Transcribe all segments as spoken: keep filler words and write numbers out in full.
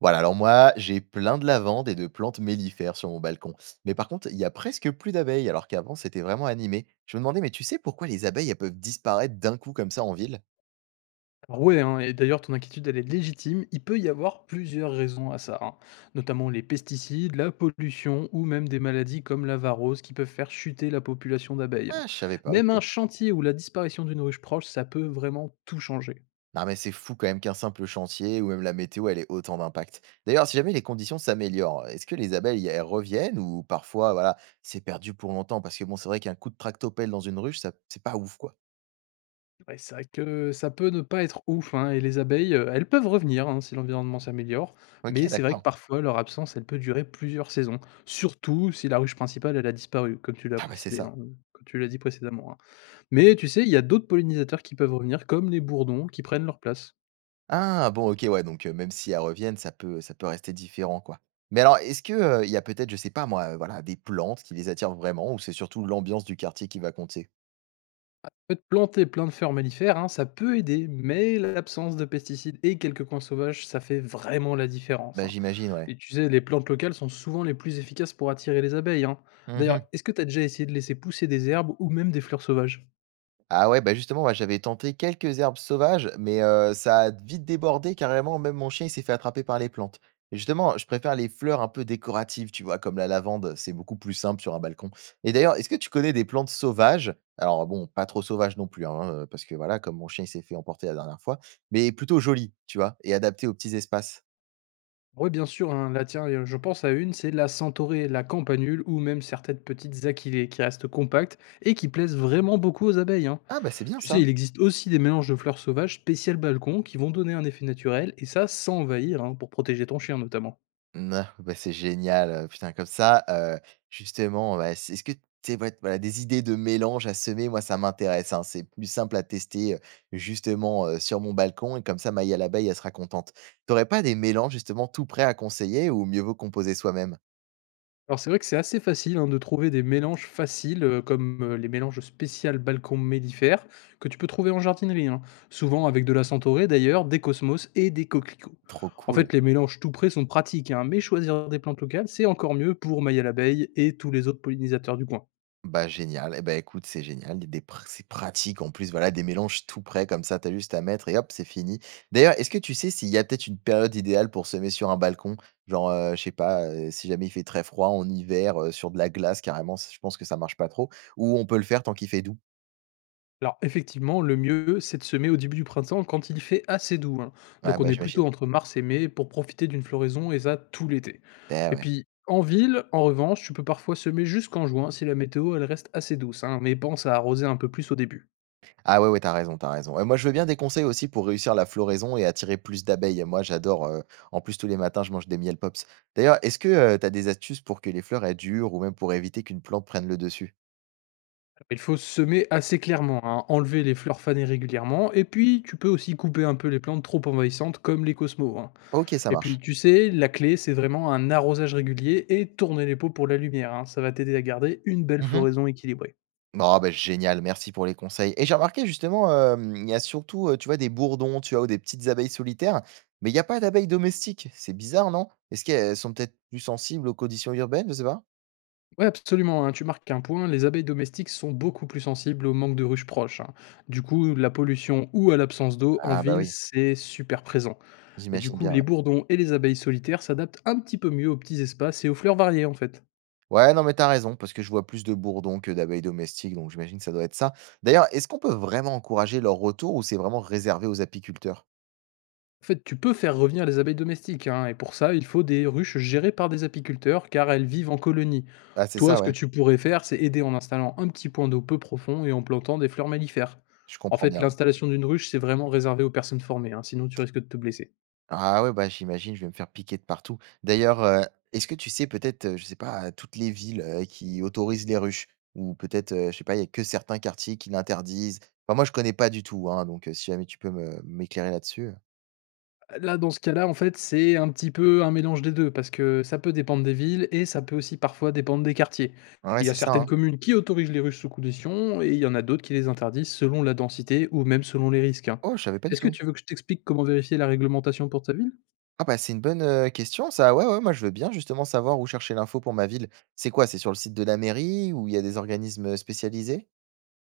Voilà, alors moi, j'ai plein de lavandes et de plantes mellifères sur mon balcon. Mais par contre, il y a presque plus d'abeilles, alors qu'avant, c'était vraiment animé. Je me demandais, mais tu sais pourquoi les abeilles, elles peuvent disparaître d'un coup comme ça en ville? Alors ouais, hein, et d'ailleurs, ton inquiétude, elle est légitime. Il peut y avoir plusieurs raisons à ça, hein, notamment les pesticides, la pollution ou même des maladies comme la varose qui peuvent faire chuter la population d'abeilles, hein. Ah, je savais pas, Même ok. un chantier ou la disparition d'une ruche proche, ça peut vraiment tout changer. Non, mais c'est fou quand même qu'un simple chantier ou même la météo, elle ait autant d'impact. D'ailleurs, si jamais les conditions s'améliorent, est-ce que les abeilles, elles reviennent ou parfois, voilà, c'est perdu pour longtemps? Parce que bon, c'est vrai qu'un coup de tractopelle dans une ruche, ça, c'est pas ouf, quoi. Ouais, c'est vrai que ça peut ne pas être ouf, hein, et les abeilles, euh, elles peuvent revenir, hein, si l'environnement s'améliore, mais Ok, c'est vrai que d'accord. parfois leur absence, elle peut durer plusieurs saisons, surtout si la ruche principale, elle a disparu, comme tu l'as Ah bah c'est précisé, ça. hein, comme tu l'as dit précédemment, hein. Mais tu sais, il y a d'autres pollinisateurs qui peuvent revenir, comme les bourdons, qui prennent leur place. Ah bon, OK, ouais, donc heu, même si elles reviennent, ça peut ça peut rester différent, quoi. Mais alors, est-ce que, heu, il y a peut-être, je sais pas moi, heu, voilà, des plantes qui les attirent vraiment ou c'est surtout l'ambiance du quartier qui va compter? En fait, planter plein de fleurs mellifères, hein, ça peut aider, mais l'absence de pesticides et quelques coins sauvages, ça fait vraiment la différence, Bah, hein. j'imagine, ouais. Et tu sais, les plantes locales sont souvent les plus efficaces pour attirer les abeilles, hein. Mmh. D'ailleurs, est-ce que tu as déjà essayé de laisser pousser des herbes ou même des fleurs sauvages? Ah ouais, bah, justement, moi, j'avais tenté quelques herbes sauvages, mais heu, ça a vite débordé carrément, même mon chien, il s'est fait attraper par les plantes. Et justement, je préfère les fleurs un peu décoratives, tu vois? Comme la lavande, c'est beaucoup plus simple sur un balcon. Et d'ailleurs, est-ce que tu connais des plantes sauvages? Alors bon, pas trop sauvages non plus, hein, heu, parce que voilà, comme mon chien, il s'est fait emporter la dernière fois, mais plutôt jolies, tu vois? Et adaptées aux petits espaces. Oui, bien sûr, hein, là tiens, euh, je pense à une, c'est la centaurée, la campanule ou même certaines petites achillées qui restent compactes et qui plaisent vraiment beaucoup aux abeilles, hein. Ah, bah, c'est bien Tu sais, ça! il existe aussi des mélanges de fleurs sauvages spéciales balcon qui vont donner un effet naturel, et ça sans envahir, hein, pour protéger ton chien notamment. Non, bah, c'est génial, heu, putain comme ça, heu, justement, ouais, c'est est-ce que tu ouais, voilà, voilà, des idées de mélange à semer, moi ça m'intéresse, hein. C'est plus simple à tester, heu, justement, heu, sur mon balcon et comme ça Maya l'abeille, elle sera contente. T'aurais pas des mélanges justement tout prêts à conseiller ou mieux vaut composer soi-même? Alors c'est vrai que c'est assez facile, hein, de trouver des mélanges faciles, euh, comme euh, les mélanges spécial balcon mellifères, que tu peux trouver en jardinerie, hein, souvent avec de la centaurée d'ailleurs, des cosmos et des coquelicots. Trop En fait, cool. les mélanges tout prêts sont pratiques, hein, mais choisir des plantes locales, c'est encore mieux pour Maya l'abeille et tous les autres pollinisateurs du coin. Bah, génial. Eh ben écoute, c'est génial. Des pr C'est pratique en plus, voilà, des mélanges tout prêts comme ça, t'as juste à mettre et hop, c'est fini. D'ailleurs, est-ce que tu sais s'il y a peut-être une période idéale pour semer sur un balcon? Genre, heu, je sais pas, heu, si jamais il fait très froid en hiver, heu, sur de la glace carrément, c je pense que ça marche pas trop, ou on peut le faire tant qu'il fait doux? Alors effectivement, le mieux, c'est de semer au début du printemps quand il fait assez doux, hein. Ah Donc on bah, est plutôt j'imagine. entre mars et mai pour profiter d'une floraison et ça tout l'été. Eh Et ouais. puis en ville, en revanche, tu peux parfois semer jusqu'en juin si la météo elle reste assez douce, hein. Mais pense à arroser un peu plus au début. Ah ouais, ouais, t'as raison, t'as raison. Et moi, je veux bien des conseils aussi pour réussir la floraison et attirer plus d'abeilles. Moi, j'adore. Euh, en plus, tous les matins, je mange des miels pops. D'ailleurs, est-ce que tu as des astuces pour que les fleurs aient durent ou même pour éviter qu'une plante prenne le dessus? Il faut semer assez clairement, hein, enlever les fleurs fanées régulièrement. Et puis tu peux aussi couper un peu les plantes trop envahissantes comme les cosmos, hein. Ok, ça Et puis marche. tu sais, la clé c'est vraiment un arrosage régulier et tourner les pots pour la lumière, hein. Ça va t'aider à garder une belle Mhm. floraison équilibrée. Bon, bah, génial, merci pour les conseils. Et j'ai remarqué justement, euh, il y a surtout, euh, tu vois, des bourdons, tu vois, ou des petites abeilles solitaires, mais il n'y a pas d'abeilles domestiques. C'est bizarre, non? Est-ce qu'elles sont peut-être plus sensibles aux conditions urbaines, je sais pas? Ouais, absolument, hein, tu marques un point, les abeilles domestiques sont beaucoup plus sensibles au manque de ruches proches, hein. Du coup, la pollution ou à l'absence d'eau en Ah bah ville, oui, c'est super présent. Et du j'imagine coup, bien, les ouais. bourdons et les abeilles solitaires s'adaptent un petit peu mieux aux petits espaces et aux fleurs variées en fait. Ouais, non, mais t'as raison, parce que je vois plus de bourdons que d'abeilles domestiques, donc j'imagine que ça doit être ça. D'ailleurs, est-ce qu'on peut vraiment encourager leur retour ou c'est vraiment réservé aux apiculteurs? En fait, tu peux faire revenir les abeilles domestiques, hein, et pour ça, il faut des ruches gérées par des apiculteurs car elles vivent en colonie. Ah, c'est Toi, ça, ce que ouais, tu pourrais faire, c'est aider en installant un petit point d'eau peu profond et en plantant des fleurs mellifères. je En comprends fait, bien, ouais. l'installation d'une ruche, c'est vraiment réservé aux personnes formées, hein, sinon tu risques de te blesser. Ah ouais, bah j'imagine, je vais me faire piquer de partout. D'ailleurs, heu, est-ce que tu sais peut-être, heu, je sais pas, euh, toutes les villes, heu, qui autorisent les ruches? Ou peut-être, heu, je sais pas, il y a que certains quartiers qui l'interdisent? Enfin, moi, je connais pas du tout, hein, donc heu, si jamais tu peux me m'éclairer là-dessus, heu. Là, dans ce cas-là, en fait, c'est un petit peu un mélange des deux parce que ça peut dépendre des villes et ça peut aussi parfois dépendre des quartiers. Ouais, Il y a c'est ça, certaines hein. communes qui autorisent les ruches sous condition et il y en a d'autres qui les interdisent selon la densité ou même selon les risques, hein. Oh, je savais pas du Est-ce que tout. tu veux que je t'explique comment vérifier la réglementation pour ta ville? Ah bah, c'est une bonne, heu, question ça. Ouais, ouais, moi je veux bien justement savoir où chercher l'info pour ma ville. C'est quoi? C'est sur le site de la mairie ou il y a des organismes spécialisés?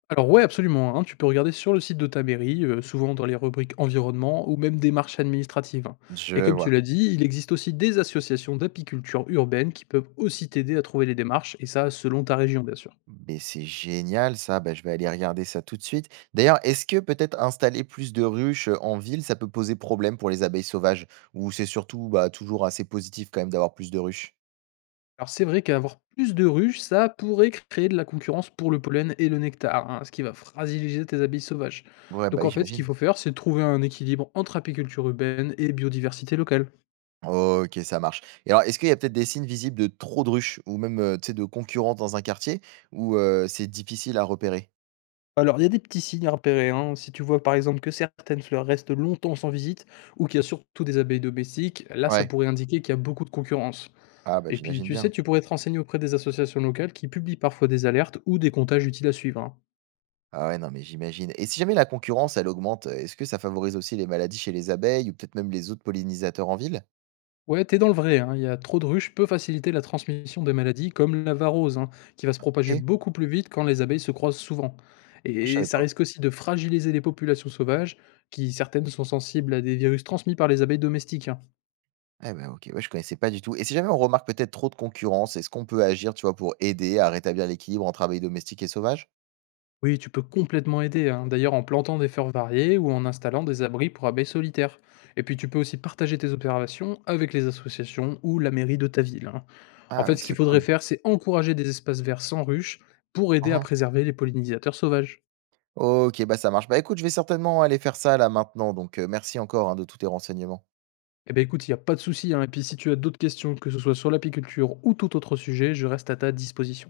Alors ouais, absolument, hein, tu peux regarder sur le site de ta mairie, heu, souvent dans les rubriques environnement ou même démarches administratives, hein. Et Je comme tu vois. l'as dit, il existe aussi des associations d'apiculture urbaine qui peuvent aussi t'aider à trouver les démarches et ça selon ta région, bien sûr. Mais c'est génial ça, bah, je vais aller regarder ça tout de suite. D'ailleurs, est-ce que peut-être installer plus de ruches, heu, en ville, ça peut poser problème pour les abeilles sauvages? Ou c'est surtout, bah, toujours assez positif quand même d'avoir plus de ruches? Alors c'est vrai qu'avoir plus de ruches, ça pourrait créer de la concurrence pour le pollen et le nectar, hein, ce qui va fragiliser tes abeilles sauvages. Ouais, bah, Donc en oui, fait, ce qu'il j'imagine. faut faire, c'est trouver un équilibre entre apiculture urbaine et biodiversité locale. OK, ça marche. Et alors, est-ce qu'il y a peut-être des signes visibles de trop de ruches ou même, heu, tu sais, de concurrence dans un quartier ou, heu, c'est difficile à repérer? Alors il y a des petits signes à repérer, hein. Si tu vois par exemple que certaines fleurs restent longtemps sans visite ou qu'il y a surtout des abeilles domestiques, là ça Ouais. pourrait indiquer qu'il y a beaucoup de concurrence. Ah bah, Et puis j'imagine tu sais, bien. tu pourrais te renseigner auprès des associations locales qui publient parfois des alertes ou des comptages utiles à suivre, hein. Ah ouais, non, mais j'imagine. Et si jamais la concurrence, elle augmente, euh, est-ce que ça favorise aussi les maladies chez les abeilles ou peut-être même les autres pollinisateurs en ville? Ouais, t'es dans le vrai, hein. Il y a trop de ruches peut faciliter la transmission des maladies comme la varose, hein, qui va se propager OK, beaucoup plus vite quand les abeilles se croisent souvent. ah je Et savais ça pas. risque aussi de fragiliser les populations sauvages, qui certaines sont sensibles à des virus transmis par les abeilles domestiques, hein. Eh ben OK, ouais, je connaissais pas du tout. Et si jamais on remarque peut-être trop de concurrence, est-ce qu'on peut agir, tu vois, pour aider à rétablir l'équilibre entre abeilles domestiques et sauvages? Oui, tu peux complètement aider, hein, d'ailleurs en plantant des fleurs variées ou en installant des abris pour abeilles solitaires. Et puis tu peux aussi partager tes observations avec les associations ou la mairie de ta ville, hein. En Ah fait, ouais, ce qu'il c'est faudrait cool. faire, c'est encourager des espaces verts sans ruches pour aider à Mmh. préserver les pollinisateurs sauvages. OK, bah, ça marche. Bah, écoute, je vais certainement aller faire ça là maintenant, donc heu, merci encore, hein, de tous tes renseignements. Eh ben écoute, il y a pas de souci, hein, et puis si tu as d'autres questions, que ce soit sur l'apiculture ou tout autre sujet, je reste à ta disposition.